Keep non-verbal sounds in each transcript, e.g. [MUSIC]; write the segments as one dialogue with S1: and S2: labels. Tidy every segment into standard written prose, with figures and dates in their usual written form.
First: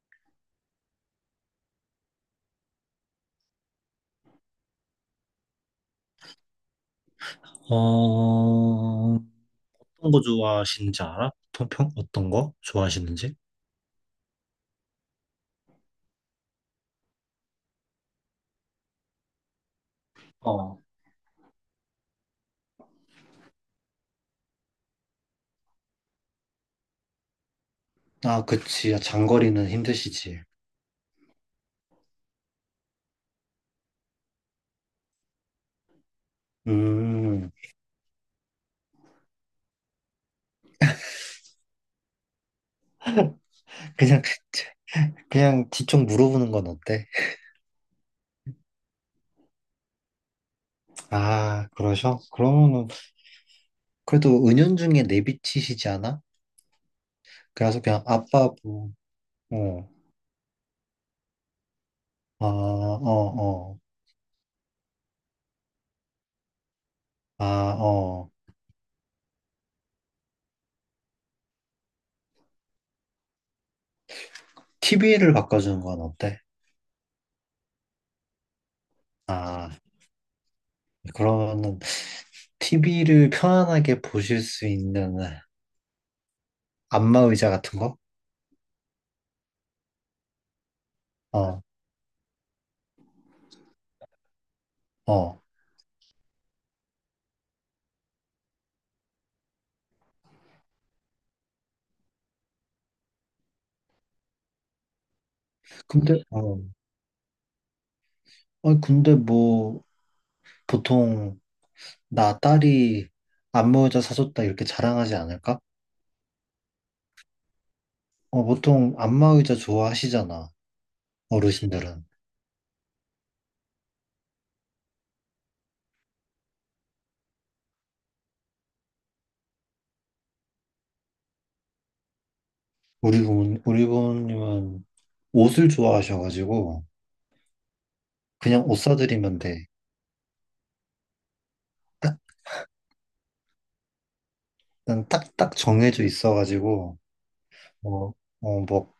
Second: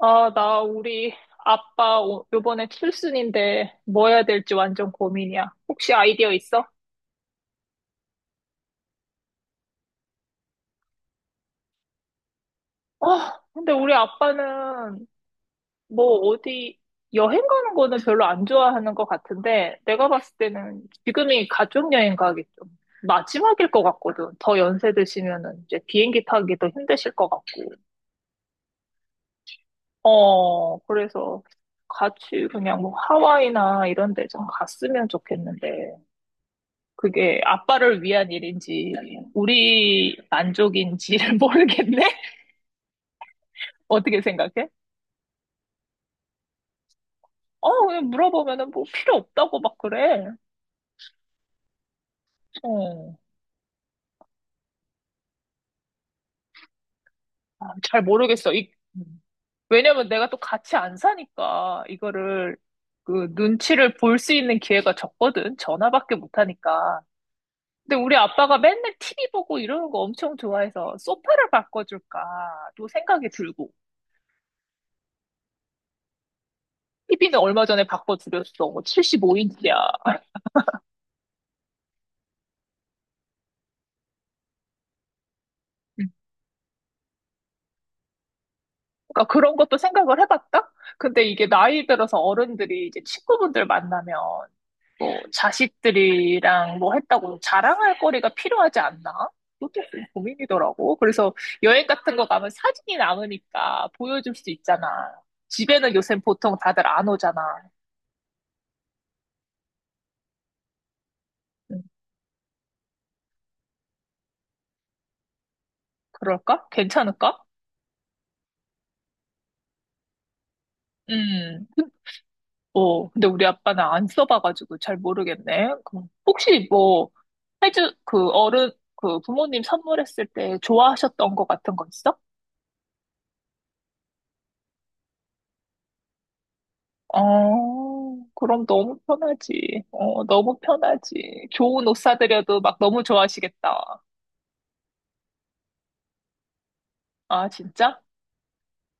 S1: 아, 나 우리 아빠 요번에 칠순인데 뭐 해야 될지 완전 고민이야. 혹시 아이디어 있어?
S2: 어, 어떤 거 좋아하시는지 알아? 평평? 어떤 거 좋아하시는지?
S1: 아, 근데 우리 아빠는 뭐 어디 여행 가는 거는 별로 안 좋아하는 것 같은데 내가 봤을 때는
S2: 어.
S1: 지금이 가족여행 가기 좀 마지막일 것 같거든. 더 연세 드시면은 이제 비행기 타기도 힘드실 것 같고.
S2: 아, 그치. 아, 장거리는 힘드시지.
S1: 어, 그래서 같이 그냥 뭐 하와이나 이런 데 좀 갔으면 좋겠는데. 그게
S2: 음,
S1: 아빠를 위한 일인지 우리 만족인지를 모르겠네? [LAUGHS] 어떻게
S2: 그냥,
S1: 생각해?
S2: 그냥 뒤쪽 물어보는 건 어때?
S1: 어, 그냥 물어보면은 뭐 필요 없다고 막 그래.
S2: 아, 그러셔? 그러면은,
S1: 어,
S2: 그래도 은연중에 내비치시지 않아?
S1: 아,
S2: 그래서
S1: 잘
S2: 그냥 아빠,
S1: 모르겠어.
S2: 뭐, 어,
S1: 왜냐면 내가 또 같이 안 사니까
S2: 아,
S1: 이거를
S2: 어,
S1: 그
S2: 어,
S1: 눈치를 볼 수 있는 기회가 적거든. 전화밖에 못 하니까.
S2: 아,
S1: 근데 우리
S2: 어,
S1: 아빠가 맨날 TV 보고 이러는 거 엄청 좋아해서 소파를 바꿔줄까 또 생각이 들고.
S2: TV를 바꿔주는 건 어때?
S1: TV는 얼마 전에 바꿔드렸어.
S2: 아,
S1: 75인치야.
S2: 그러면은, TV를 편안하게 보실 수 있는 안마 의자 같은 거?
S1: 그러니까 그런 것도 생각을 해봤다? 근데 이게
S2: 어.
S1: 나이 들어서 어른들이 이제 친구분들 만나면 뭐
S2: 어.
S1: 자식들이랑 뭐 했다고 자랑할 거리가 필요하지 않나? 그것도 좀 고민이더라고. 그래서 여행 같은 거 가면 사진이 남으니까 보여줄 수 있잖아. 집에는 요새
S2: 근데,
S1: 보통
S2: 어.
S1: 다들 안 오잖아.
S2: 아니, 근데 뭐, 보통,
S1: 음,
S2: 나 딸이 안마 의자 사줬다 이렇게 자랑하지 않을까?
S1: 그럴까? 괜찮을까?
S2: 어, 보통 안마 의자 좋아하시잖아,
S1: 음.
S2: 어르신들은.
S1: 어, 근데 우리 아빠는 안 써봐가지고 잘 모르겠네. 그 혹시 뭐, 해주, 그 어른, 그 부모님 선물했을 때 좋아하셨던 거 같은 거 있어?
S2: 우리 부모님은 옷을 좋아하셔가지고,
S1: 어,
S2: 그냥
S1: 그럼
S2: 옷
S1: 너무
S2: 사드리면 돼.
S1: 편하지. 어, 너무 편하지. 좋은 옷 사드려도 막 너무 좋아하시겠다.
S2: 난 딱, 딱 정해져 있어가지고,
S1: 아, 진짜?
S2: 뭐, 어, 뭐,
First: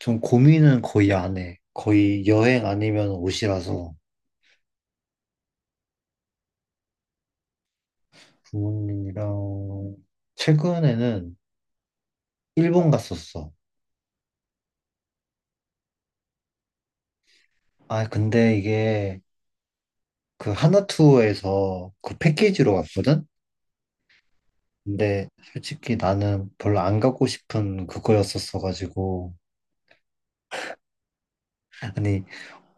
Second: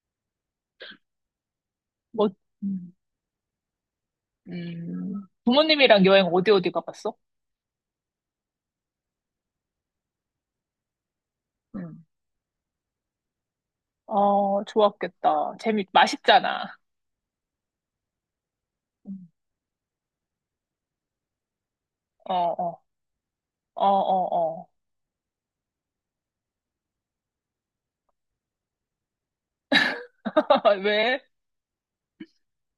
S2: 좀 고민은 거의 안 해. 거의
S1: 뭐,
S2: 여행
S1: 음,
S2: 아니면 옷이라서,
S1: 부모님이랑 여행 어디 어디 가봤어?
S2: 부모님이랑, 최근에는
S1: 음.
S2: 일본 갔었어.
S1: 어, 좋았겠다. 맛있잖아.
S2: 아, 근데 이게
S1: 음.
S2: 그 하나투어에서 그
S1: 어,
S2: 패키지로
S1: 어,
S2: 왔거든?
S1: 어, 어, 어.
S2: 근데 솔직히 나는 별로 안 가고 싶은 그거였었어가지고.
S1: [LAUGHS] 왜?
S2: 아니,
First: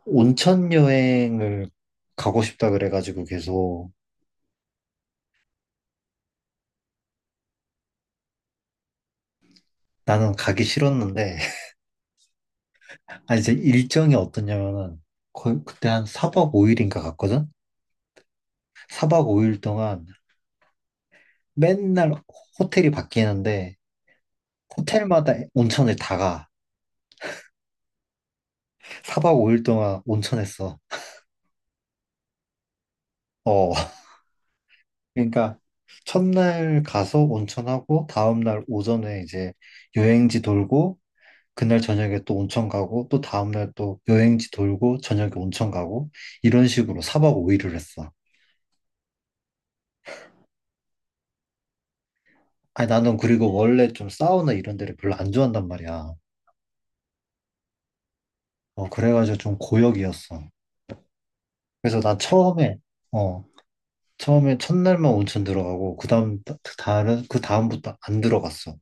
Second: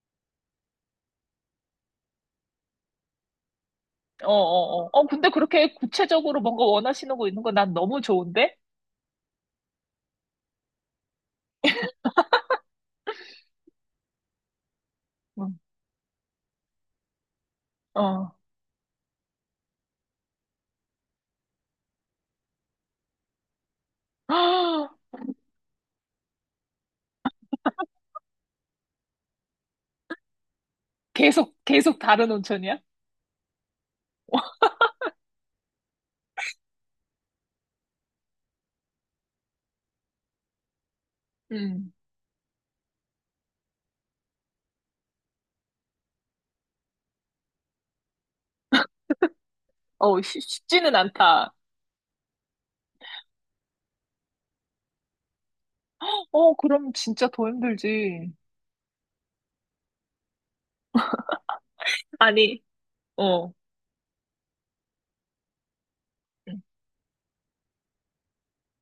S2: 온천 여행을 가고 싶다 그래가지고 계속
S1: 어, 어, 어. 어, 근데 그렇게 구체적으로 뭔가 원하시는 거 있는 거 난 너무 좋은데?
S2: 나는 가기 싫었는데. [LAUGHS] 아, 이제 일정이 어떠냐면은
S1: 응.
S2: 거의 그때 한 4박 5일인가 갔거든?
S1: 어.
S2: 4박 5일 동안 맨날 호텔이 바뀌는데
S1: [GASPS]
S2: 호텔마다 온천을 다 가. 4박 5일 동안 온천했어.
S1: 계속, 계속 다른 온천이야?
S2: 어. 그러니까 첫날 가서 온천하고 다음날 오전에 이제 여행지 돌고 그날
S1: 음.
S2: 저녁에 또 온천 가고 또 다음날 또 여행지 돌고 저녁에 온천 가고 이런 식으로 4박 5일을 했어.
S1: 어, 쉽지는 않다.
S2: 아니 나는 그리고 원래 좀 사우나 이런 데를 별로 안 좋아한단 말이야.
S1: 어, 그럼 진짜 더 힘들지.
S2: 그래가지고 좀 고역이었어. 그래서 난
S1: 아니,
S2: 어
S1: 어.
S2: 처음에 첫날만 온천 들어가고 그다음 다른 그 다음부터 안 들어갔어.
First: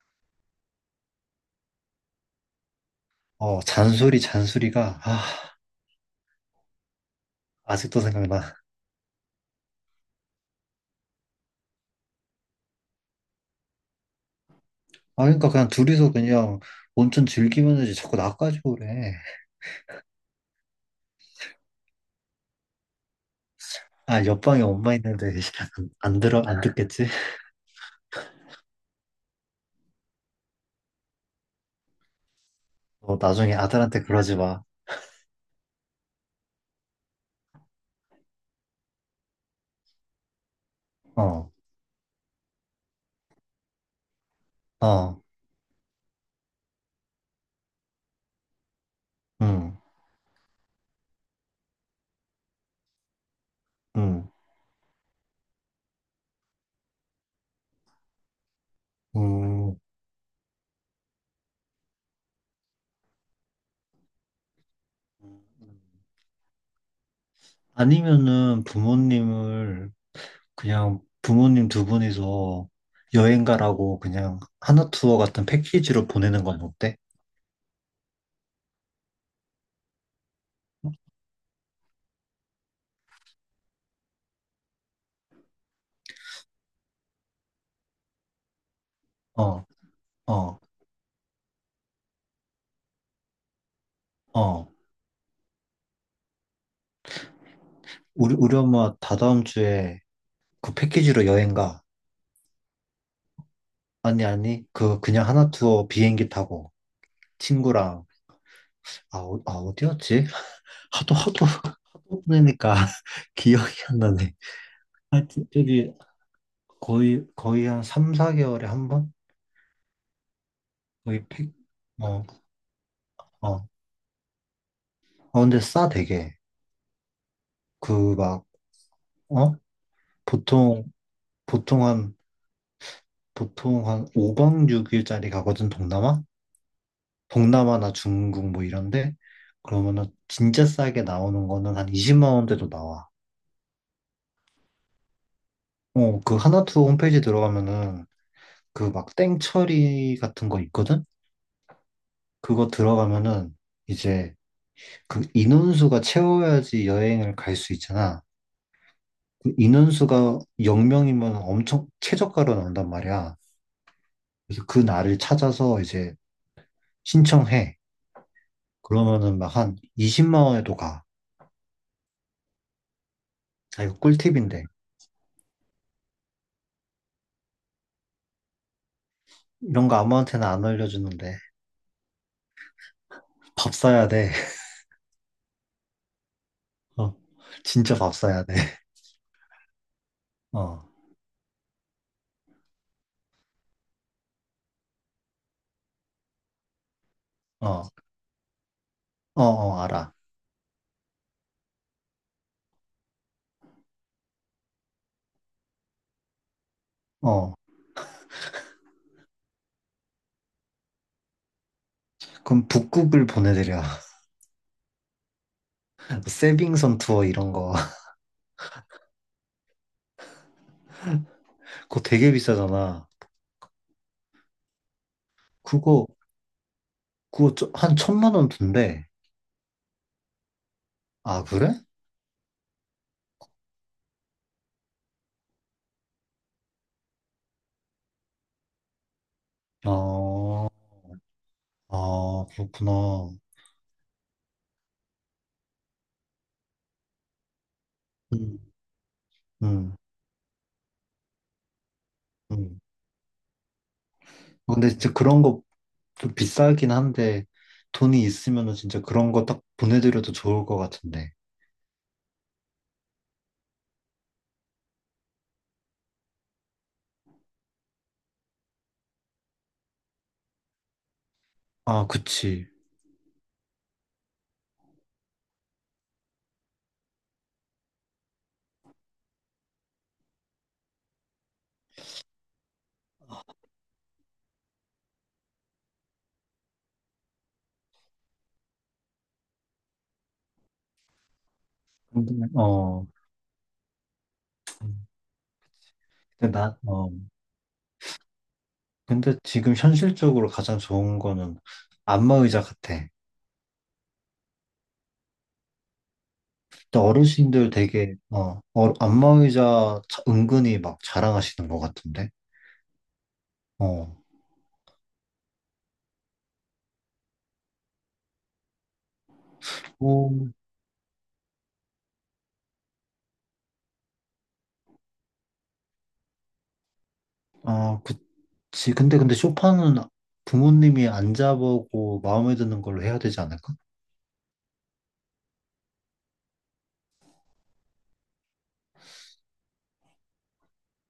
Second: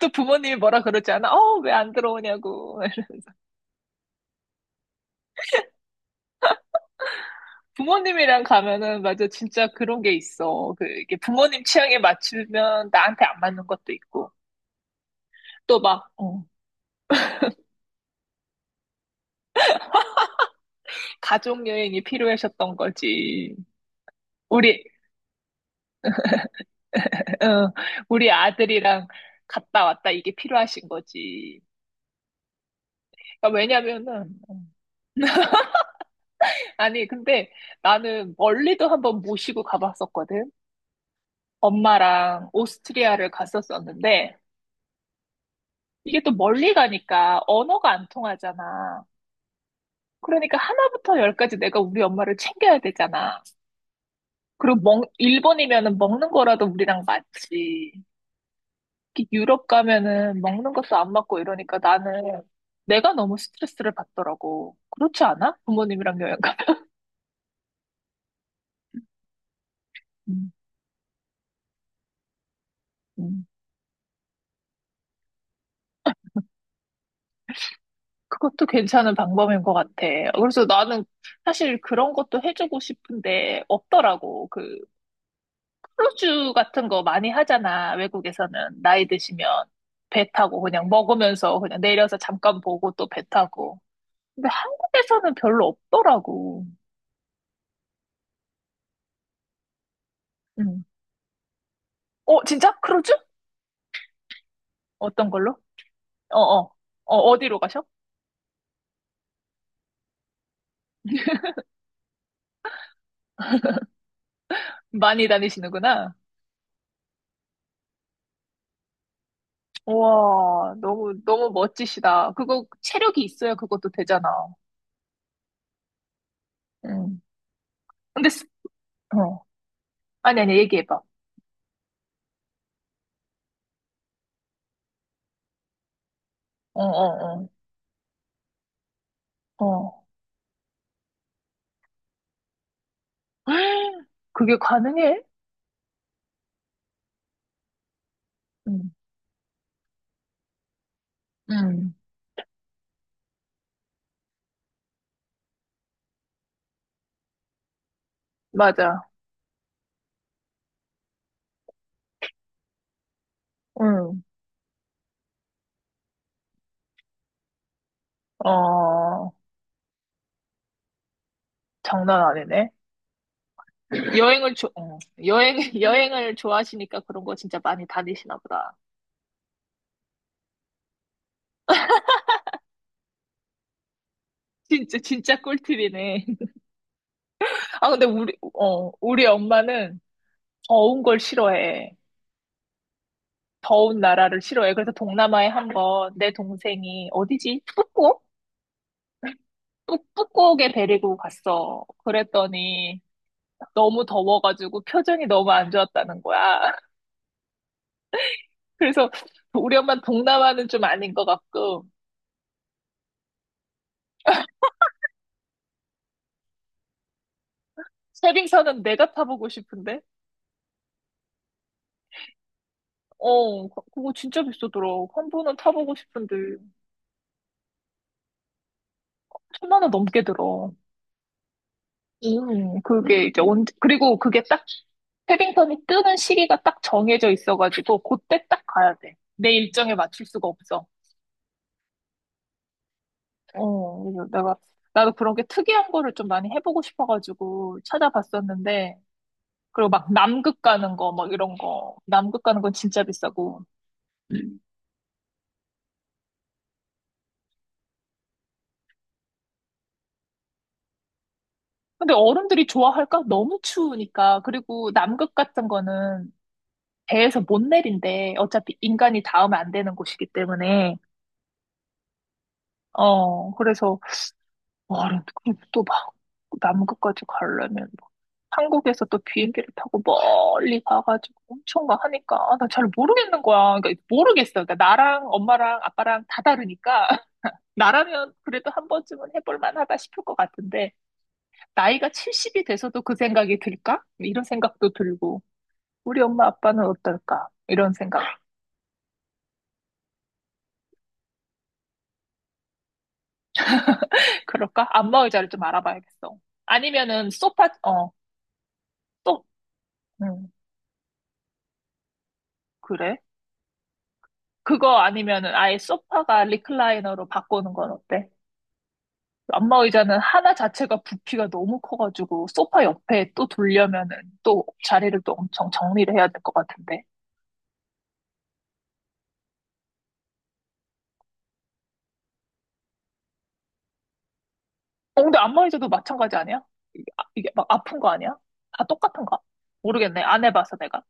S1: 또 부모님이 뭐라 그러지 않아? 어, 왜 안 들어오냐고. [LAUGHS]
S2: 잔소리가 아직도
S1: 부모님이랑
S2: 생각나.
S1: 가면은, 맞아, 진짜 그런 게 있어. 그, 이게 부모님 취향에 맞추면 나한테 안 맞는 것도 있고.
S2: 아, 그러니까 그냥
S1: 또 막,
S2: 둘이서
S1: 어,
S2: 그냥 온천 즐기면 되지. 자꾸 나까지고 그래.
S1: 가족 여행이 필요하셨던 거지.
S2: 아, 옆방에
S1: 우리
S2: 엄마 있는데 [LAUGHS] 안 듣겠지?
S1: 어, 우리 아들이랑 갔다 왔다 이게 필요하신 거지.
S2: 어,
S1: 그러니까
S2: 나중에 아들한테
S1: 왜냐면은,
S2: 그러지
S1: 어.
S2: 마.
S1: 아니, 근데 나는 멀리도 한번 모시고 가봤었거든.
S2: 어,
S1: 엄마랑 오스트리아를 갔었었는데,
S2: 어,
S1: 이게 또 멀리 가니까 언어가 안 통하잖아.
S2: 응,
S1: 그러니까 하나부터 열까지 내가 우리 엄마를 챙겨야 되잖아.
S2: 응,
S1: 그리고 일본이면은 먹는 거라도 우리랑 맞지. 특히 유럽
S2: 응.
S1: 가면은 먹는 것도 안 맞고 이러니까 나는 내가 너무 스트레스를 받더라고. 그렇지 않아? 부모님이랑 여행 가면.
S2: 아니면은 부모님을
S1: 음,
S2: 그냥 부모님 두 분이서 여행
S1: 음.
S2: 가라고 그냥 하나투어 같은 패키지로 보내는 건 어때?
S1: 그것도 괜찮은 방법인 것 같아. 그래서 나는 사실 그런 것도 해주고 싶은데 없더라고. 그 크루즈 같은 거 많이 하잖아. 외국에서는 나이 드시면
S2: 어,
S1: 배
S2: 어,
S1: 타고 그냥 먹으면서 그냥 내려서 잠깐 보고 또 배 타고. 근데
S2: 어.
S1: 한국에서는 별로 없더라고.
S2: 우리 엄마 다다음 주에 그
S1: 음.
S2: 패키지로 여행 가.
S1: 어, 진짜? 크루즈?
S2: 아니, 아니, 그냥
S1: 어떤
S2: 하나
S1: 걸로?
S2: 투어 비행기
S1: 어어. 어,
S2: 타고
S1: 어, 어디로 가셔?
S2: 친구랑, 어디였지? 하도, 하도, 하도 보내니까 [LAUGHS] 기억이 안 나네.
S1: 많이
S2: 하여튼, 저기,
S1: 다니시는구나.
S2: 거의 한 3, 4개월에 한 번?
S1: 와, 너무,
S2: 거의
S1: 너무
S2: 팩, 어,
S1: 멋지시다. 체력이 있어야
S2: 어.
S1: 그것도 되잖아.
S2: 어, 근데 되게.
S1: 응.
S2: 그,
S1: 근데,
S2: 막,
S1: 어.
S2: 어?
S1: 아니, 아니,
S2: 보통,
S1: 얘기해봐.
S2: 보통 한, 보통 한 5박 6일짜리 가거든, 동남아?
S1: 어, 어,
S2: 동남아나 중국 뭐 이런데?
S1: 어. 어.
S2: 그러면은 진짜 싸게 나오는 거는 한 20만 원대도 나와.
S1: 그게 가능해?
S2: 어, 그 하나투 홈페이지 들어가면은 그
S1: 응.
S2: 막 땡처리 같은 거 있거든?
S1: 응.
S2: 그거 들어가면은 이제 그 인원수가 채워야지 여행을 갈 수 있잖아.
S1: 맞아.
S2: 그 인원수가 0명이면 엄청 최저가로 나온단 말이야.
S1: 응.
S2: 그래서 그 날을 찾아서 이제 신청해.
S1: 어,
S2: 그러면은 막 한 20만 원에도 가.
S1: 장난 아니네.
S2: 아, 이거
S1: 여행을
S2: 꿀팁인데.
S1: 좋, 어. 여행, [LAUGHS] 여행을 좋아하시니까 그런 거 진짜 많이 다니시나 보다.
S2: 이런 거 아무한테나 안 알려주는데. 밥 사야 돼.
S1: 진짜, 진짜 꿀팁이네. [LAUGHS]
S2: [LAUGHS] 어,
S1: 아,
S2: 진짜
S1: 근데
S2: 밥
S1: 우리,
S2: 사야 돼.
S1: 어, 우리 엄마는 더
S2: 어,
S1: 운 걸 싫어해. 더운 나라를 싫어해. 그래서 동남아에 한번 내 동생이 어디지?
S2: 어,
S1: 북곡?
S2: 어, 어,
S1: 북-
S2: 알아.
S1: 북곡에 데리고 갔어. 그랬더니 너무 더워가지고 표정이 너무 안 좋았다는 거야. [LAUGHS]
S2: 어.
S1: 그래서 우리 엄마 동남아는 좀 아닌 것 같고
S2: 그럼 북극을 보내드려. [LAUGHS] 세빙선 투어 이런 거. [LAUGHS]
S1: 세빙선은 내가 타보고 싶은데
S2: 그거 되게 비싸잖아.
S1: 어, 그거 진짜 비싸더라. 한 번은 타보고
S2: 그거,
S1: 싶은데
S2: 그거 한 천만 원 든대.
S1: 천만 원 넘게 들어.
S2: 아, 그래?
S1: 그게 이제 언제 그리고 그게 딱 패딩턴이 뜨는 시기가 딱 정해져 있어가지고 그때 딱 가야 돼. 내 일정에 맞출 수가
S2: 어,
S1: 없어.
S2: 아, 그렇구나.
S1: 어, 그래서 내가 나도 그런 게 특이한 거를 좀 많이 해보고 싶어가지고
S2: 음,
S1: 찾아봤었는데 그리고
S2: 음,
S1: 막 남극 가는 거 막 이런 거 남극 가는 건
S2: 음.
S1: 진짜 비싸고.
S2: 근데 진짜 그런 거 좀 비싸긴 한데, 돈이 있으면은 진짜 그런 거 딱 보내드려도 좋을 것 같은데.
S1: 근데 어른들이 좋아할까? 너무 추우니까. 그리고 남극 같은 거는 배에서 못 내린대. 어차피 인간이 닿으면 안 되는 곳이기 때문에.
S2: 아, 그치.
S1: 어, 그래서 와, 또 막, 남극까지 가려면 뭐 한국에서 또 비행기를 타고 멀리 가가지고 엄청 막 하니까, 아, 나 잘 모르겠는 거야. 그러니까 모르겠어. 그러니까 나랑 엄마랑 아빠랑 다 다르니까, [LAUGHS] 나라면 그래도 한 번쯤은 해볼 만하다 싶을 것 같은데, 나이가
S2: 근데,
S1: 70이 돼서도
S2: 어,
S1: 그 생각이 들까? 이런 생각도 들고, 우리 엄마
S2: 근데 나,
S1: 아빠는
S2: 어,
S1: 어떨까? 이런 생각.
S2: 근데 지금 현실적으로 가장 좋은 거는 안마 의자 같아.
S1: 그럴까? 안마 의자를 좀 알아봐야겠어.
S2: 근데
S1: 아니면은
S2: 어르신들 되게
S1: 또,
S2: 안마의자
S1: 음,
S2: 은근히 막 자랑하시는 것 같은데.
S1: 그래?
S2: 어.
S1: 그거 아니면은 아예 소파가 리클라이너로 바꾸는 건 어때? 안마 의자는
S2: 오,
S1: 하나 자체가 부피가 너무 커가지고 소파 옆에 또 돌려면은 또 자리를 또 엄청 정리를 해야 될 것 같은데.
S2: 아, 그치. 근데 소파는 부모님이 앉아보고 마음에 드는 걸로 해야 되지 않을까?
S1: 어, 근데 안마 의자도 마찬가지 아니야? 이게 막 아픈 거 아니야? 다 똑같은가? 모르겠네. 안 해봐서 내가.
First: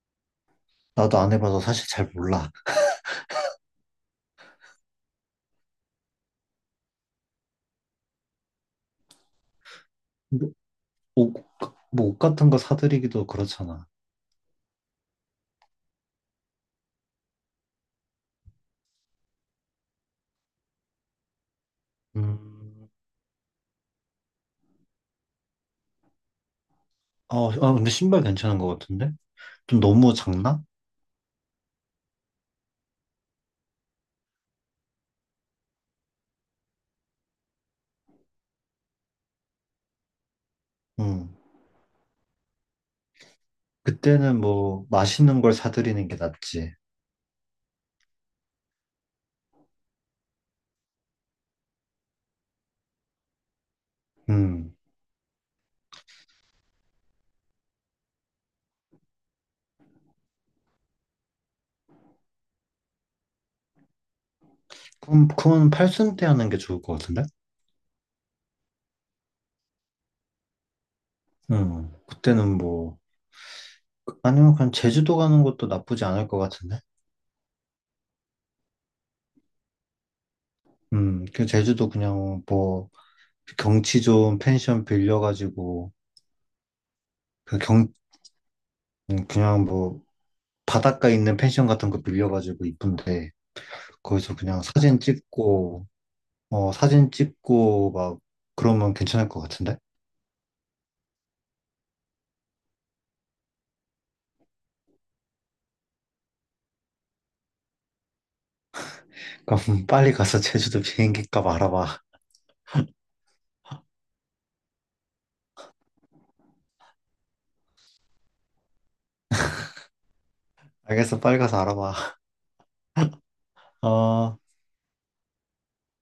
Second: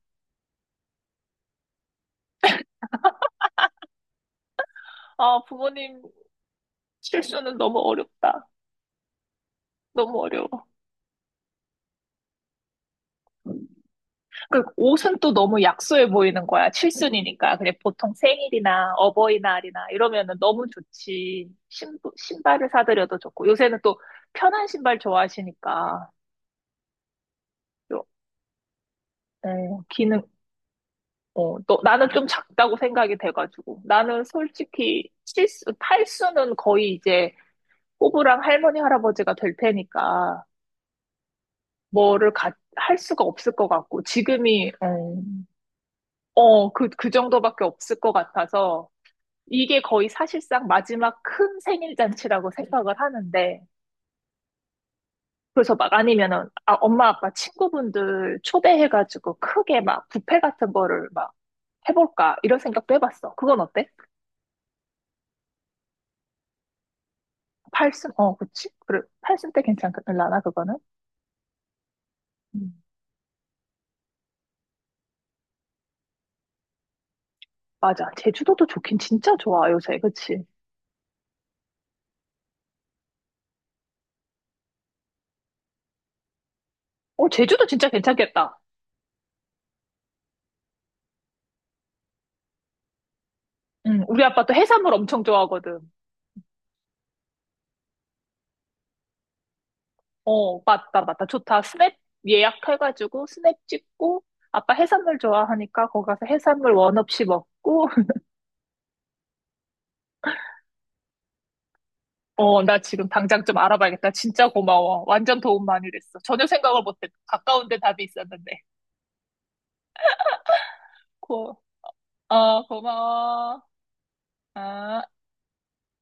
S2: 나도 안 해봐서 사실 잘 몰라.
S1: 아, 부모님 실수는 너무 어렵다. 너무 어려워.
S2: 뭐, 옷, 뭐 옷 같은 거 사드리기도 그렇잖아.
S1: 그 옷은 또 너무 약소해 보이는 거야. 칠순이니까. 그냥 보통 생일이나 어버이날이나 이러면은 너무 좋지. 신발을
S2: 음.
S1: 사드려도 좋고. 요새는 또 편한 신발 좋아하시니까.
S2: 아, 근데
S1: 요,
S2: 신발 괜찮은 것 같은데? 좀
S1: 어,
S2: 너무
S1: 기능,
S2: 작나?
S1: 어, 또 나는 좀 작다고 생각이 돼가지고. 나는 솔직히 칠순, 팔순은 거의 이제 꼬부랑 할머니, 할아버지가 될 테니까
S2: 음.
S1: 뭐를 가, 할 수가 없을 것 같고.
S2: 그때는
S1: 지금이,
S2: 뭐
S1: 어,
S2: 맛있는 걸 사드리는 게
S1: 어,
S2: 낫지.
S1: 그, 그 정도밖에 없을 것 같아서. 이게 거의 사실상 마지막 큰 생일 잔치라고 생각을 하는데,
S2: 음.
S1: 그래서 막 아니면은, 아, 엄마, 아빠, 친구분들 초대해가지고 크게 막 뷔페 같은 거를 막 해볼까, 이런 생각도 해봤어. 그건 어때?
S2: 그럼 그건 팔순 때 하는 게 좋을 것 같은데?
S1: 팔순, 어, 그치? 그래, 팔순 때 괜찮을라나, 그거는?
S2: 그때는
S1: 음,
S2: 뭐, 아니면 그냥 제주도 가는 것도 나쁘지 않을 것 같은데?
S1: 맞아. 제주도도 좋긴 진짜 좋아, 요새. 그치?
S2: 그 제주도 그냥 뭐, 경치 좋은 펜션 빌려가지고,
S1: 어,
S2: 그
S1: 제주도 진짜
S2: 경,
S1: 괜찮겠다.
S2: 그냥 뭐, 바닷가 있는 펜션 같은 거 빌려가지고 이쁜데,
S1: 응, 우리
S2: 거기서
S1: 아빠도
S2: 그냥
S1: 해산물
S2: 사진
S1: 엄청 좋아하거든.
S2: 찍고, 어, 사진 찍고 막, 그러면 괜찮을 것 같은데?
S1: 어, 맞다, 맞다. 좋다. 스냅 예약해가지고 스냅 찍고, 아빠 해산물 좋아하니까 거기 가서 해산물 원 없이 먹고, [LAUGHS]
S2: 그럼 [LAUGHS] 빨리 가서 제주도 비행기 값 알아봐.
S1: 어, 나 지금 당장 좀 알아봐야겠다. 진짜 고마워. 완전 도움 많이 됐어. 전혀 생각을 못했고 가까운 데 답이 있었는데.
S2: 알겠어, 빨리 가서
S1: 고,
S2: 알아봐.
S1: 고마워.
S2: 어.
S1: 아.